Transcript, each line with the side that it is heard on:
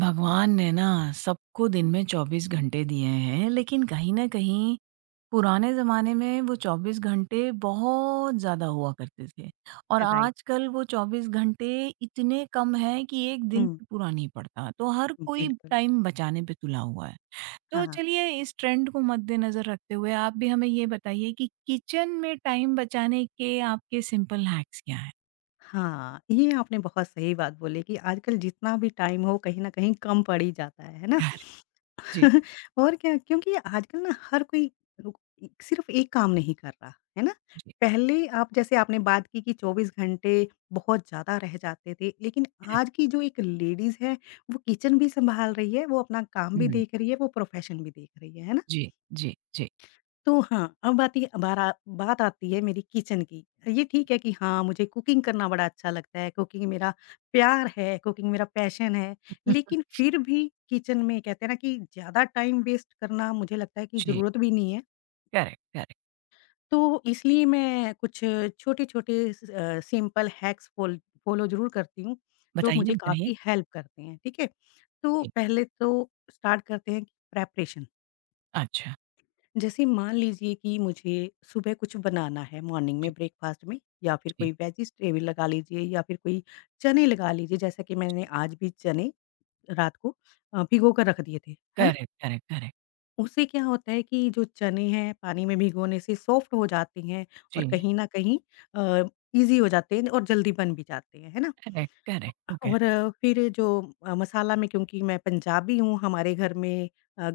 right: भगवान ने ना सबको दिन में 24 घंटे दिए हैं, लेकिन कहीं ना कहीं पुराने जमाने में वो 24 घंटे बहुत ज्यादा हुआ करते थे और
left: राइट।
right: आजकल वो 24 घंटे इतने कम हैं कि एक दिन
left: हुँ,
right: भी पूरा नहीं पड़ता। तो हर कोई
left: बिल्कुल।
right: टाइम बचाने पे तुला हुआ है। तो
left: हाँ,
right: चलिए, इस ट्रेंड को मद्देनजर रखते हुए आप भी हमें ये बताइए कि किचन में टाइम बचाने के आपके सिंपल हैक्स क्या है।
left: हाँ, ये आपने बहुत सही बात बोली कि आजकल जितना भी टाइम हो कहीं न कहीं कम पड़ ही जाता है ना?
right: जी।
left: और क्या क्योंकि आजकल ना हर कोई रुक सिर्फ़ एक काम नहीं कर रहा, है ना?
right: जी।
left: पहले आप जैसे आपने बात की कि 24 घंटे बहुत ज़्यादा रह जाते थे, लेकिन आज की जो एक लेडीज़ है, वो किचन भी सँभाल रही है, वो अपना काम भी
right: हम्म।
left: देख रही है, वो प्रोफ़ेशन भी देख रही है ना?
right: जी। जी जी।
left: तो हाँ, अब आती बारा बात आती है मेरी किचन की। ये ठीक है कि हाँ, मुझे कुकिंग करना बड़ा अच्छा लगता है, कुकिंग मेरा प्यार है, कुकिंग मेरा पैशन है। लेकिन फिर भी किचन में कहते हैं ना कि ज़्यादा टाइम वेस्ट करना मुझे लगता है कि
right: जी।
left: ज़रूरत भी नहीं है।
right: Correct, correct.
left: तो इसलिए मैं कुछ छोटे-छोटे सिंपल हैक्स फ़ोल फ़ॉलो ज़रूर करती हूँ, जो
right: बताइए,
left: मुझे
right: बताइए?
left: काफ़ी हेल्प करते हैं, ठीक है? तो
right: जी।
left: पहले तो स्टार्ट करते हैं प्रेपरेशन
right: अच्छा।
left: जैसे मान लीजिए कि मुझे सुबह कुछ बनाना है मॉर्निंग में
right: जी,
left: ब्रेकफास्ट में या फिर
right: जी।
left: कोई वेजिटेबल लगा लीजिए या फिर कोई चने लगा लीजिए जैसा कि मैंने आज भी चने रात को भिगो कर रख दिए थे है ना
right: करेक्ट, करेक्ट, करेक्ट।
left: उससे क्या होता है कि जो चने हैं पानी में भिगोने से सॉफ्ट हो जाते हैं और
right: जी।
left: कहीं ना कहीं इजी हो जाते हैं और जल्दी बन भी जाते हैं है ना
right: करेक्ट, करेक्ट। ओके।
left: और फिर जो मसाला में क्योंकि मैं पंजाबी हूँ हमारे घर में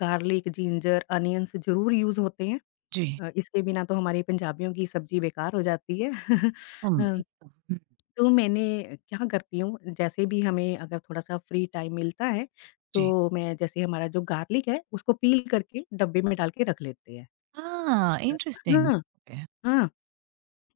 left: गार्लिक जिंजर अनियंस जरूर यूज होते हैं
right: जी।
left: इसके बिना तो हमारी पंजाबियों की सब्ज़ी बेकार हो जाती है।
right: हुँ,
left: अ,
right: एकदम, हुँ।
left: तो मैंने क्या करती हूँ, जैसे भी हमें अगर थोड़ा-सा फ्री टाइम मिलता है,
right: जी।
left: तो मैं जैसे हमारा जो गार्लिक है, उसको पील करके डब्बे में डाल के रख लेते हैं।
right: हाँ,
left: अ,
right: इंटरेस्टिंग।
left: हाँ,
right: ओके।
left: हाँ।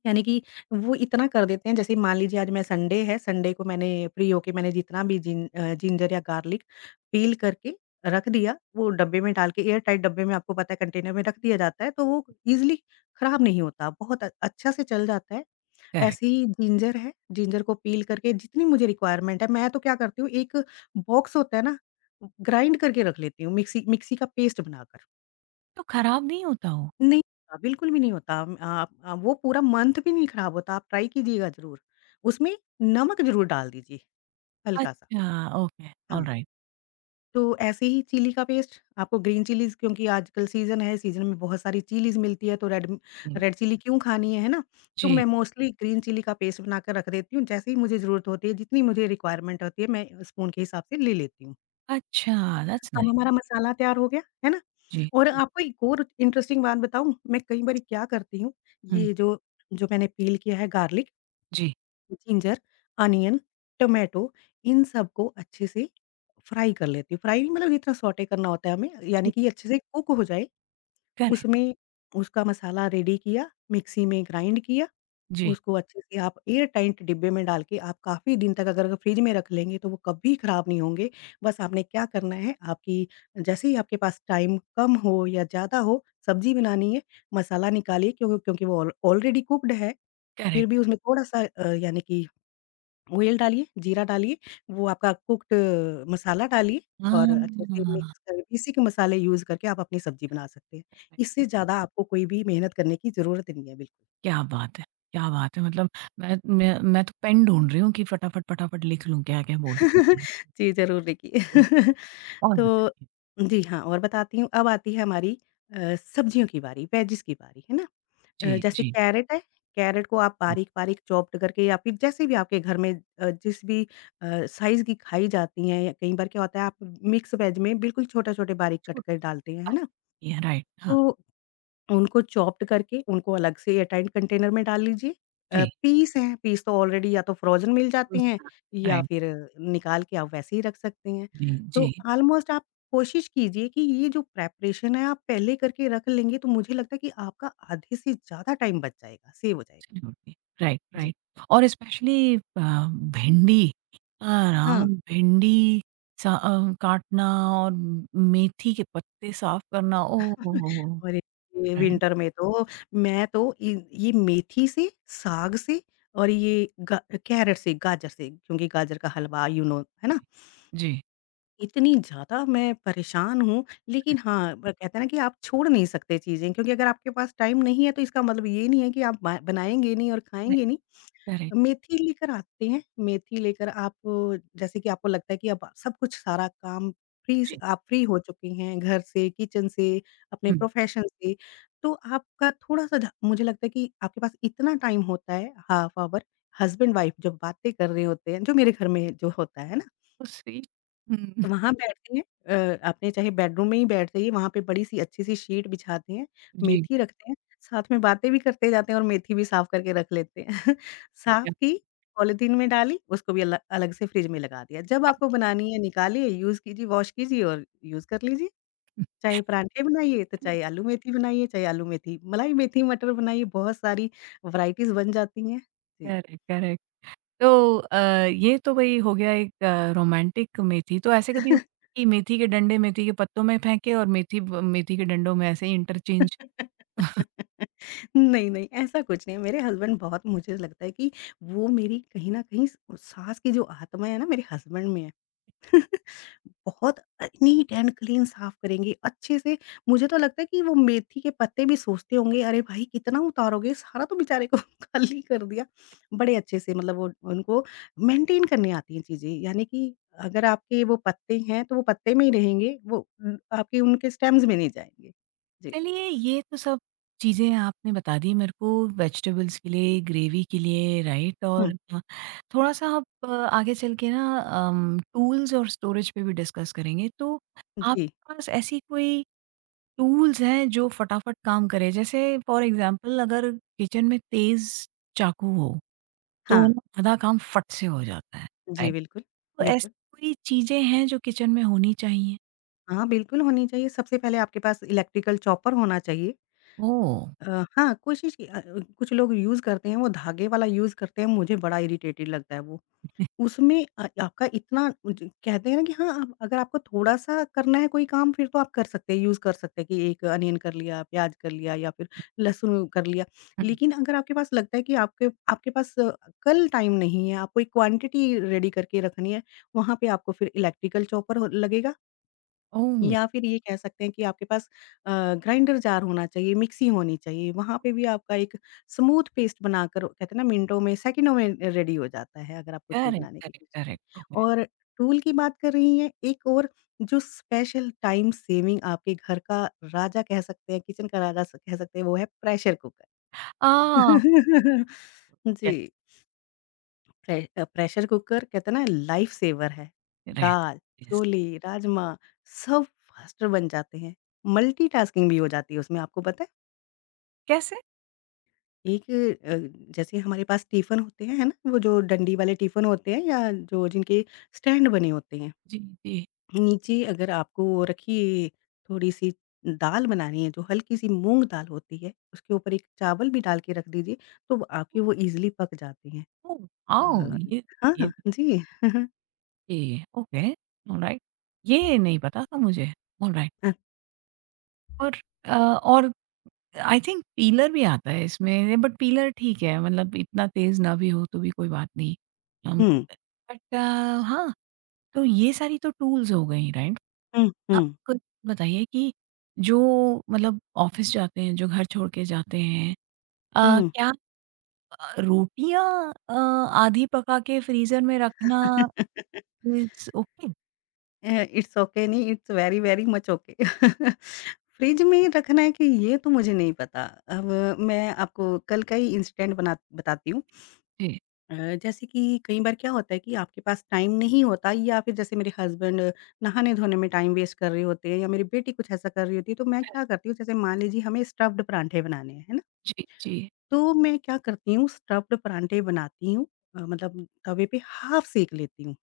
left: यानी कि वो इतना कर देते हैं जैसे मान लीजिए आज मैं संडे है, संडे को मैंने फ्री होके मैंने जितना भी जिंजर या गार्लिक पील करके रख दिया, वो डब्बे में डाल के एयर टाइट डब्बे में आपको पता है कंटेनर में रख दिया जाता है, तो वो ईज़िली खराब नहीं होता, बहुत अच्छा से चल जाता है।
right: करेक्ट।
left: ऐसे ही जिंजर है, जिंजर को पील करके जितनी मुझे रिक्वायरमेंट है, मैं तो क्या करती हूँ एक बॉक्स होता है ना, ग्राइंड करके रख लेती हूँ मिक्सी मिक्सी का पेस्ट बनाकर।
right: तो खराब नहीं होता वो?
left: नहीं होता, बिल्कुल भी नहीं होता। आप वो पूरा मंथ भी नहीं खराब होता, आप ट्राई कीजिएगा ज़रूर। उसमें नमक ज़रूर डाल दीजिए, हल्का-सा।
right: अच्छा, ओके,
left: हाँ।
right: ऑलराइट।
left: तो ऐसे ही चिली का पेस्ट आपको ग्रीन चिलीज़ क्योंकि आजकल सीज़न है, सीज़न में बहुत सारी चिलीज़ मिलती है, तो
right: हुँ, जी।
left: रेड चिली क्यों खानी है ना? तो मैं
right: जी,
left: मोस्टली ग्रीन चिली का पेस्ट बनाकर रख देती हूँ, जैसे ही मुझे ज़रूरत होती है, जितनी मुझे रिक्वायरमेंट होती है, मैं स्पून के हिसाब से ले लेती हूँ।
right: अच्छा, दैट्स
left: अब
right: नाइस।
left: हमारा मसाला तैयार हो गया, है ना?
right: जी,
left: और
right: जी।
left: आपको एक और इंटरेस्टिंग बात बताऊँ, मैं कई बारी क्या करती हूँ,
right: हुँ।
left: ये जो जो मैंने पील किया है गार्लिक
right: जी,
left: जिंजर, अनियन, टोमेटो इन सबको अच्छे से फ्राई कर लेती हूँ। फ्राई नहीं मतलब इतना सौटे करना होता है हमें, यानी
right: जी,
left: कि ये अच्छे से कुक हो जाए,
right: करेक्ट।
left: उसमें उसका मसाला रेडी किया, मिक्सी में ग्राइंड किया
right: जी।
left: उसको अच्छे से आप एयर टाइट डिब्बे में डाल के आप काफ़ी दिन तक अगर फ्रिज में रख लेंगे तो वो कभी ख़राब नहीं होंगे। बस आपने क्या करना है आपकी जैसे ही आपके पास टाइम कम हो या ज़्यादा हो, सब्ज़ी बनानी है, मसाला निकालिए क्यों क्योंकि वो ऑल ऑलरेडी कुक्ड है, फिर भी
right: करेक्ट।
left: उसमें थोड़ा-सा यानी कि ऑयल डालिए, जीरा डालिए, वो आपका कुक्ड मसाला डालिए और
right: हाँ।
left: अच्छे से मिक्स कर बेसिक मसाले यूज़ करके आप अपनी सब्ज़ी बना सकते हैं। इससे ज़्यादा आपको कोई भी मेहनत करने की ज़रूरत नहीं है। बिल्कुल।
right: क्या बात है! क्या बात है! मतलब मैं तो पेन ढूँढ रही हूँ कि फटाफट, फटाफट लिख लूँ क्या-क्या बोलना है।
left: जी, ज़रूर देखिए।
right: और
left: तो
right: बताइए।
left: जी हाँ, और बताती हूँ अब आती है हमारी सब्जियों की बारी, वेजिज़ की बारी, है ना?
right: जी,
left: जैसे
right: जी,
left: कैरेट है, कैरेट को आप
right: जी।
left: बारीक-बारीक चॉप्ड करके या फिर जैसे भी आपके घर में जिस भी साइज़ की खाई जाती हैं या कई बार क्या होता है आप मिक्स वेज में बिल्कुल छोटे-छोटे बारीक कट कर डालते हैं, है
right: छोटा-छोटा,
left: ना?
right: ये राइट, हाँ।
left: तो उनको चॉप्ड करके उनको अलग से एयरटाइट कंटेनर में डाल लीजिए।
right: जी,
left: पीस हैं, पीस तो ऑलरेडी या तो फ्रोज़न मिल जाते हैं
right: दूसरा,
left: या
right: राइट,
left: फिर निकाल के आप वैसे ही रख सकते हैं।
right: जी,
left: तो
right: जी,
left: ऑलमोस्ट आप कोशिश कीजिए कि ये जो प्रिपरेशन है आप पहले करके रख लेंगे तो मुझे लगता है कि आपका आधे से ज़्यादा टाइम बच जाएगा, सेव हो जाएगा।
right: एब्सोल्युटली, राइट,
left: जी,
right: राइट। और स्पेशली भिंडी,
left: हाँ।
right: आराम भिंडी काटना और मेथी के पत्ते साफ करना, ओह हो, हो!
left: और ये
right: राइट,
left: विंटर में तो मैं तो इ ये मेथी से, साग से और ये गा कैरट से, गाजर से क्योंकि गाजर का हलवा यू नौ है ना?
right: जी, जी,
left: इतनी ज़्यादा मैं परेशान हूँ, लेकिन हाँ, ब कहते हैं ना कि आप छोड़ नहीं सकते चीज़ें क्योंकि अगर आपके पास टाइम नहीं है, तो इसका मतलब ये नहीं है कि आप बा बनाएँगे नहीं और
right: राइट,
left: खाएँगे नहीं।
right: करेक्ट,
left: मेथी लेकर आते हैं, मेथी लेकर आप जैसे कि आपको लगता है कि अब सब कुछ सारा काम फ्री से
right: जी,
left: आप फ्री हो चुके हैं घर से, किचन से, अपने
right: हुँ,
left: प्रोफ़ेशन से, तो आपका थोड़ा-सा ध मुझे लगता है कि आपके पास इतना टाइम होता है, हाफ़ ऑवर हस्बैंड-वाइफ जब बातें कर रहे होते हैं, जो मेरे घर में जो होता है ना
right: उसी, हुँ,
left: वहाँ बैठते हैं आपने चाहे बेडरूम में ही बैठ जाइए, वहाँ पे बड़ी-सी अच्छी-सी शीट बिछाते हैं,
right: जी।
left: मेथी रखते हैं, साथ में बातें भी करते जाते हैं और मेथी भी साफ करके रख लेते हैं।
right: ठीक
left: साफ
right: है।
left: की, पॉलीथीन में डाली, उसको भी अल अलग से फ्रिज में लगा दिया। जब आपको बनानी है निकालिए, यूज़ कीजिए, वॉश कीजिए और यूज़ कर लीजिए। चाहे परांठे बनाइए, तो चाहे आलू मेथी बनाइए, चाहे आलू मेथी मलाई मेथी मटर बनाइए, बहुत सारी वैराइटीज़ बन जाती हैं। जी।
right: Correct, correct. तो अ, ये तो भई हो गया एक रोमांटिक मेथी। तो ऐसे कभी हुआ कि मेथी के डंडे मेथी के पत्तों में फेंके और मेथी ब मेथी के डंडों में ऐसे ही इंटरचेंज।
left: नहीं, नहीं, ऐसा कुछ नहीं है। मेरे हस्बैंड बहुत मुझे लगता है कि वो मेरी कहीं न कहीं स सास की जो आत्मा है ना मेरे हस्बैंड में है। बहुत नीट एंड क्लीन साफ करेंगे, अच्छे से मुझे तो लगता है कि वो मेथी के पत्ते भी सोचते होंगे, "अरे भाई! कितना उतारोगे? सारा तो बेचारे को खाली कर दिया।" बड़े अच्छे से मतलब वो उनको मेंटेन करने आती हैं चीज़ें। यानी कि अगर आपके वो पत्ते हैं, तो वो पत्ते में ही रहेंगे, वो आपके उनके स्टेम्स में नहीं जाएँगे। जी।
right: चलिए, ये तो सब चीज़ें आपने बता दी मेरे को, वेजिटेबल्स के लिए, ग्रेवी के लिए, राइट।
left: हुँ।
right: और थोड़ा-सा आप आगे चल के ना टूल्स और स्टोरेज पे भी डिस्कस करेंगे। तो
left: जी,
right: आपके पास ऐसी कोई टूल्स हैं जो फटाफट काम करें? जैसे फॉर एग्ज़ाम्पल, अगर किचन में तेज़ चाकू हो, तो
left: हाँ।
right: ना आधा काम फट से हो जाता है,
left: जी,
right: राइट?
left: बिल्कुल,
right: तो ऐसी
left: बिल्कुल।
right: कोई चीज़ें हैं जो किचन में होनी चाहिए?
left: हाँ, बिल्कुल होनी चाहिए। सबसे पहले आपके पास इलेक्ट्रिकल चॉपर होना चाहिए।
right: ओह!
left: हाँ, कुछ लोग यूज़ करते हैं, वो धागे वाला यूज़ करते हैं, मुझे बड़ा इरिटेटेड लगता है वो। उसमें आपका इतना ज कहते हैं ना कि हाँ, आप अगर आपको थोड़ा-सा करना है कोई काम फिर तो आप कर सकते हैं, यूज़ कर सकते हैं कि एक अनियन कर लिया, प्याज़ कर लिया या फिर लहसुन कर लिया।
right: हुँ।
left: लेकिन अगर आपके पास लगता है कि आपके आपके पास कल टाइम नहीं है, आपको एक क्वांटिटी रेडी करके रखनी है, वहाँ पे आपको फिर इलेक्ट्रिकल चॉपर हो लगेगा
right: ओह!
left: या फिर ये कह सकते हैं कि आपके पास ग्राइंडर जार होना चाहिए, मिक्सी होनी चाहिए, वहाँ पे भी आपका एक स्मूथ पेस्ट बनाकर कहते हैं ना मिनटों में, सेकंडों में रेडी हो जाता है, अगर आप कुछ भी
right: करेक्ट,
left: बनाने की
right: करेक्ट,
left: कोशिश करें।
right: Correct, okay.
left: और टूल की बात कर रही हैं, एक और जो स्पेशल टाइम सेविंग आपके घर का राजा कह सकते हैं, किचन का राजा स कह सकते हैं, वो है प्रेशर कुकर।
right: आह! यस,
left: जी। प्रेशर कुकर कहते हैं ना लाइफ सेवर है।
right: रेस्ट,
left: दाल,
right: यस।
left: छोले, राजमा सब फास्टर बन जाते हैं। मल्टीटास्किंग भी हो जाती है उसमें आपको पता है?
right: कैसे?
left: एक जैसे हमारे पास टिफ़िन होते हैं, है ना? वो जो डंडी वाले टिफ़िन होते हैं या जो जिनके स्टैंड बने होते हैं।
right: जी, जी।
left: नीचे अगर आपको वो रखिए थोड़ी-सी दाल बनानी है जो हल्की-सी मूँग दाल होती है, उसके ऊपर एक चावल भी डाल के रख दीजिए तो वो आपके वो ईज़िली पक जाते हैं।
right: ओह! वाओ!
left: अ, हाँ,
right: ये
left: हाँ जी।
right: ये ओके, ऑलराइट। ये नहीं पता था मुझे, ऑलराइट।
left: अ,
right: और अ, और आई थिंक पीलर भी आता है इसमें, बट पीलर ठीक है, मतलब इतना तेज़ ना भी हो तो भी कोई बात नहीं। हम,
left: हुँ।
right: बट हाँ। तो ये सारी तो टूल्स हो गई, राइट?
left: हुँ,
right: आप
left: हुँ,
right: खुद बताइए कि जो मतलब ऑफ़िस जाते हैं, जो घर छोड़ के जाते हैं,
left: हुँ।
right: क्या रोटियाँ आधी पका के फ्रीज़र में
left: अ,
right: रखना इज़ ओके?
left: इट्स ओके नहीं, it's very, very much okay. Fridge में रखना है कि ये तो मुझे नहीं पता। अब मैं आपको कल का ही इंसिडेंट बना बताती हूँ।
right: जी,
left: अ, जैसे कि कई बार क्या होता है कि आपके पास टाइम नहीं होता या फिर जैसे मेरे हस्बैंड नहाने-धोने में टाइम वेस्ट कर रहे होते हैं या मेरी बेटी कुछ ऐसा कर रही होती है, तो मैं क्या
right: करेक्ट,
left: करती हूँ, जैसे मान लीजिए हमें स्टफ़्ड पराठे बनाने हैं, है ना?
right: जी, जी।
left: तो मैं क्या करती हूँ, स्टफ़्ड पराठे बनाती हूँ। मतलब तवे पे हाफ़ सेक लेती हूँ।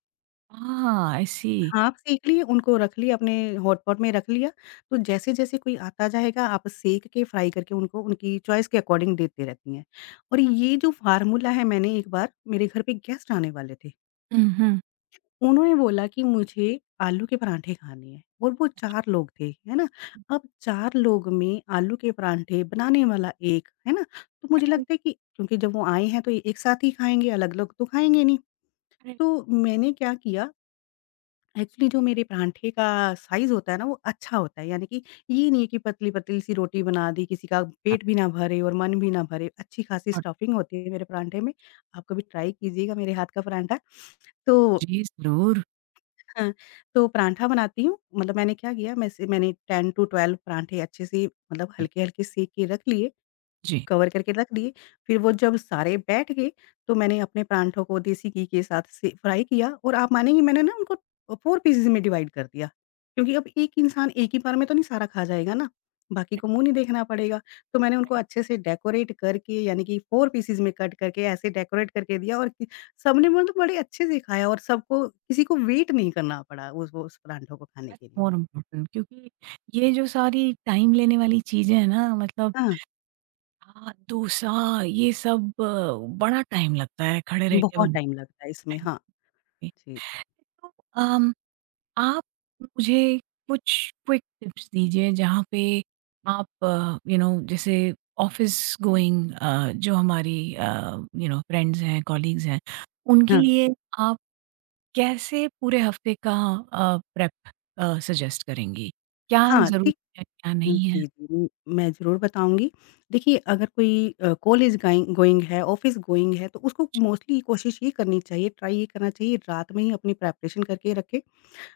right: हाँ, आई सी।
left: हाँ, आप सेंक लिए, उनको रख लिए अपने हॉटपॉट में रख लिया, तो जैसे-जैसे कोई आता जाएगा आप सेंक के फ्राई करके उनको उनकी चॉइस के अकॉर्डिंग देते रहती हैं। और ये जो फ़ॉर्मूला है, मैंने एक बार मेरे घर पे गेस्ट आने वाले थे,
right: हुँ, हुँ।
left: उन्होंने बोला कि मुझे आलू के पराठे खाने हैं और वो 4 लोग थे, है ना? अब 4 लोग में आलू के पराठे बनाने वाला 1, है ना? तो मुझे
right: राइट,
left: लगता है कि क्योंकि जब वो आए हैं तो ये एक साथ ही खाएँगे, अलग-अलग तो खाएँगे नहीं।
right: राइट।
left: तो मैंने क्या किया, एक्चुअली जो मेरे पराँठे का साइज़ होता है ना वो अच्छा होता है, यानी कि ये नहीं है कि पतली-पतली सी रोटी बना दी, किसी का
right: अ,
left: पेट भी ना भरे और मन भी ना भरे, अच्छी खासी
right: और
left: स्टफिंग होती है मेरे पराँठे में। आप कभी ट्राई कीजिएगा मेरे हाथ का पराँठा। तो
right: जी, ज़रूर।
left: हाँ, तो पराँठा बनाती हूँ, मतलब मैंने क्या किया, मैंने 10 टू 12 पराँठे अच्छे से मतलब
right: जी,
left: हल्के-हल्के सेक के रख लिए।
right: जी।
left: कवर करके रख दिए, फिर वो जब सारे बैठ गए, तो मैंने अपने परांठों को देसी घी के साथ से फ्राई किया और आप मानेंगी मैंने ना उनको 4 पीसेज़ में डिवाइड कर दिया, क्योंकि अब एक इंसान एक ही बार में तो नहीं सारा खा जाएगा ना, बाकी को
right: करेक्ट,
left: मुँह नहीं देखना पड़ेगा। तो मैंने उनको
right: करेक्ट।
left: अच्छे से डेकोरेट करके यानी कि 4 पीसेज़ में कट करके ऐसे डेकोरेट करके दिया और कि सबने मतलब बड़े अच्छे से खाया और सबको किसी को वेट नहीं करना पड़ा उस परांठों को खाने
right: दैट्स
left: के लिए।
right: मोर इम्पोर्टेंट, क्योंकि ये जो सारी टाइम लेने वाली चीज़ें हैं ना मतलब,
left: हाँ,
right: हाँ, डोसा, ये सब बड़ा टाइम लगता है खड़े रह के
left: बहुत टाइम
right: बनता
left: लगता है इसमें।
right: है।
left: हाँ, जी।
right: तो अम, आप मुझे कुछ क्विक टिप्स दीजिए जहाँ पे आप यू नो जैसे ऑफिस गोइंग, जो हमारी यू नो फ्रेंड्स हैं, कॉलीग्स हैं, उनके
left: हाँ,
right: लिए आप कैसे पूरे हफ्ते का प्रेप सजेस्ट करेंगी? क्या
left: हाँ,
right: ज़रूरी
left: ठीक।
right: है, क्या नहीं है?
left: जी, जी, मैं ज़रूर बताऊँगी। देखिए अगर कोई कॉलेज गाइंग गोइंग है, ऑफ़िस गोइंग है, तो उसको मोस्टली कोशिश ये करनी चाहिए, ट्राई ये करना चाहिए रात में ही अपनी प्रिपरेशन करके रखे।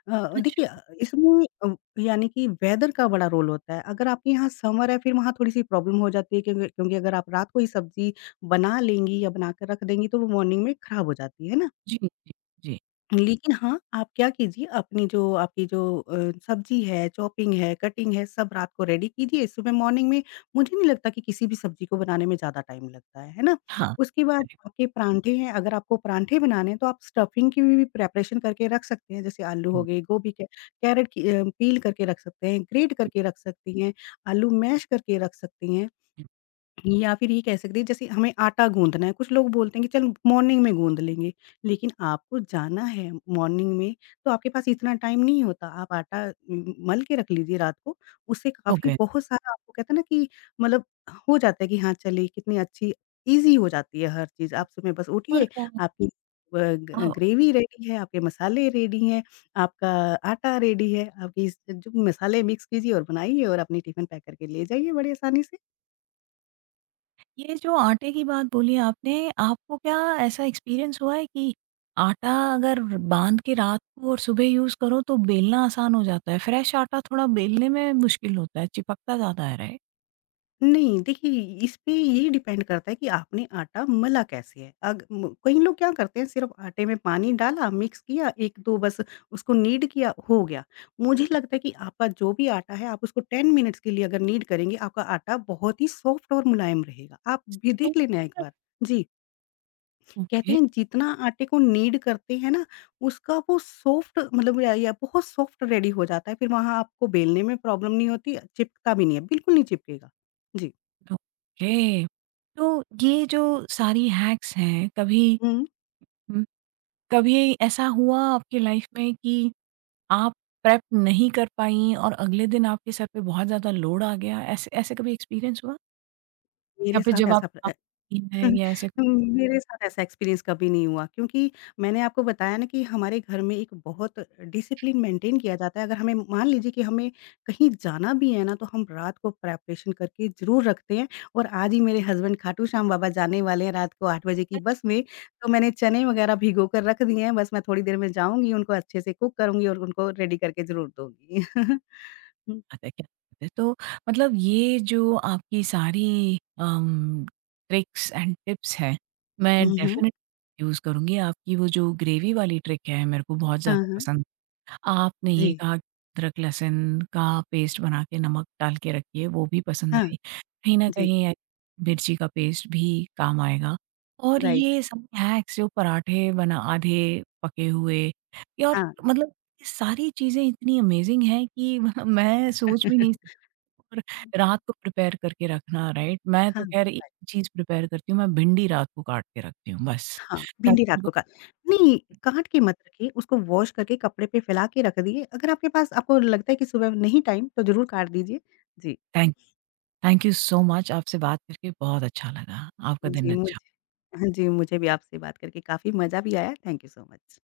left: देखिए अ,
right: अच्छा,
left: इसमें अ, यानी कि वेदर का बड़ा रोल होता है। अगर आपके यहाँ समर है फिर वहाँ थोड़ी-सी प्रॉब्लम हो जाती है, क्योंकि क्योंकि अगर आप रात को ही सब्ज़ी बना लेंगी या बनाकर रख देंगी तो वो मॉर्निंग में खराब हो जाती है ना?
right: जी, जी, जी।
left: लेकिन हाँ, आप क्या कीजिए, अपनी जो आपकी जो सब्ज़ी है, चॉपिंग है, कटिंग है, सब रात को रेडी कीजिए। सुबह मॉर्निंग में मुझे नहीं लगता कि किसी भी सब्ज़ी को बनाने में ज़्यादा टाइम लगता है ना?
right: हाँ,
left: उसके बाद
right: करेक्ट,
left: आपके परांठे हैं, अगर आपको परांठे बनाने हैं तो आप स्टफिंग की भी प्रिपरेशन करके रख सकते हैं। जैसे आलू हो
right: हुँ,
left: गए, गोभी के कैरेट की पील करके रख सकते हैं, ग्रेट करके रख सकती हैं, आलू मैश करके रख सकती हैं।
right: हुँ,
left: या फिर ये कह सकते हैं जैसे हमें आटा गूँधना है, कुछ लोग बोलते हैं कि चल मॉर्निंग में गूँध लेंगे, लेकिन आपको जाना है मॉर्निंग में, तो आपके पास इतना टाइम नहीं होता। आप आटा उम, मल के रख लीजिए रात को, उससे काफ़ी
right: ओके।
left: बहुत सारा आपको कहते हैं ना कि मतलब हो जाता है कि हाँ, चलिए कितनी अच्छी ईज़ी हो जाती है हर चीज़। आप सुबह बस
right: और
left: उठिए, आपकी अ,
right: अ,
left: ग ग्रेवी रेडी है, आपके मसाले रेडी हैं, आपका आटा रेडी है, आप इस जो मसाले मिक्स कीजिए और बनाइए और अपनी टिफ़िन पैक करके ले जाइए बड़ी आसानी से।
right: ये जो आटे की बात बोली आपने, आपको क्या ऐसा एक्सपीरियंस हुआ है कि आटा अगर बाँध के रात को और सुबह यूज़ करो तो बेलना आसान हो जाता है, फ्रेश आटा थोड़ा बेलने में मुश्किल होता है, चिपकता ज़्यादा है, राइट?
left: नहीं, देखिए इसपे ये डिपेंड करता है कि आपने आटा मला कैसे है। अग म कई लोग क्या करते हैं सिर्फ़ आटे में पानी डाला, मिक्स किया, 1-2 बस उसको नीड किया, हो गया। मुझे लगता है कि आपका जो भी आटा है आप उसको 10 मिनट्स के लिए अगर नीड करेंगे, आपका आटा बहुत ही सॉफ्ट और मुलायम रहेगा। आप भी देख लेना एक बार। जी, कहते
right: ओके।
left: हैं जितना आटे को नीड करते हैं ना, उसका वो सॉफ्ट मतलब या बहुत सॉफ्ट रेडी हो जाता है। फिर वहाँ आपको बेलने में प्रॉब्लम नहीं होती, चिपकता भी नहीं है, बिल्कुल नहीं चिपकेगा। जी।
right: ओके। तो ये जो सारी हैक्स हैं, कभी
left: हुँ।
right: उम, कभी ऐसा हुआ आपकी लाइफ़ में कि आप प्रेप नहीं कर पाईं और अगले दिन आपके सर पे बहुत ज़्यादा लोड आ गया, ऐसे ऐसे कभी एक्सपीरियंस हुआ? या
left: मेरे
right: फिर
left: साथ
right: जब आप
left: ऐसा प्र
right: आप है या ऐसे,
left: मेरे साथ ऐसा एक्सपीरियंस कभी नहीं हुआ क्योंकि मैंने आपको बताया ना कि हमारे घर में एक बहुत डिसिप्लिन मेंटेन किया जाता है। अगर हमें मान लीजिए कि हमें कहीं जाना भी है ना, तो हम रात को प्रिपरेशन करके ज़रूर रखते हैं और आज ही मेरे हस्बैंड खाटू श्याम बाबा जाने वाले हैं रात को 8 बजे की
right: अरे! क्या
left: बस में, तो मैंने चने वगैरह भिगो कर रख दिए हैं, बस मैं थोड़ी देर में जाऊँगी, उनको अच्छे से कुक करूँगी और उनको रेडी करके ज़रूर दूँगी। हुँ,
right: बात है, क्या बात है। तो मतलब ये जो आपकी सारी अम, ट्रिक्स एंड टिप्स हैं, मैं
left: हुँ, हुँ।
right: डेफ़िनेटली यूज़ करूँगी। आपकी वो जो ग्रेवी वाली ट्रिक है मेरे को बहुत
left: हाँ,
right: ज़्यादा
left: हाँ।
right: पसंद। आपने ये
left: जी।
right: कहा कि अदरक लहसुन का पेस्ट बना के नमक डाल के रखिए, वो भी पसंद
left: हाँ,
right: आई। कहीं न
left: जी,
right: कहीं मिर्ची का पेस्ट भी काम आएगा, और
left: राइट।
right: ये सब स्नैक्स जो पराठे बना आधे पके हुए या और
left: हाँ।
right: मतलब, ये सारी चीज़ें इतनी अमेज़िंग हैं कि मैं सोच भी नहीं सकती। और रात को प्रिपेयर करके रखना, राइट? मैं
left: हाँ,
right: तो ख़ैर एक
left: राइट।
right: चीज़ प्रिपेयर करती हूँ, मैं भिंडी रात को काट के रखती हूँ बस।
left: हाँ,
right: ताकि
left: भिंडी रात को
right: बिल्कुल
left: का नहीं, काट के मत रखिए, उसको वॉश करके कपड़े पे फैला के रख दिए। अगर आपके पास आपको लगता है कि सुबह नहीं टाइम तो ज़रूर काट दीजिए। जी,
right: thank thank you so much, आपसे बात करके बहुत अच्छा लगा। आपका दिन
left: जी
right: अच्छा
left: मुझे हाँ जी, मुझे भी आपसे बात करके काफ़ी मज़ा भी आया। Thank you so much.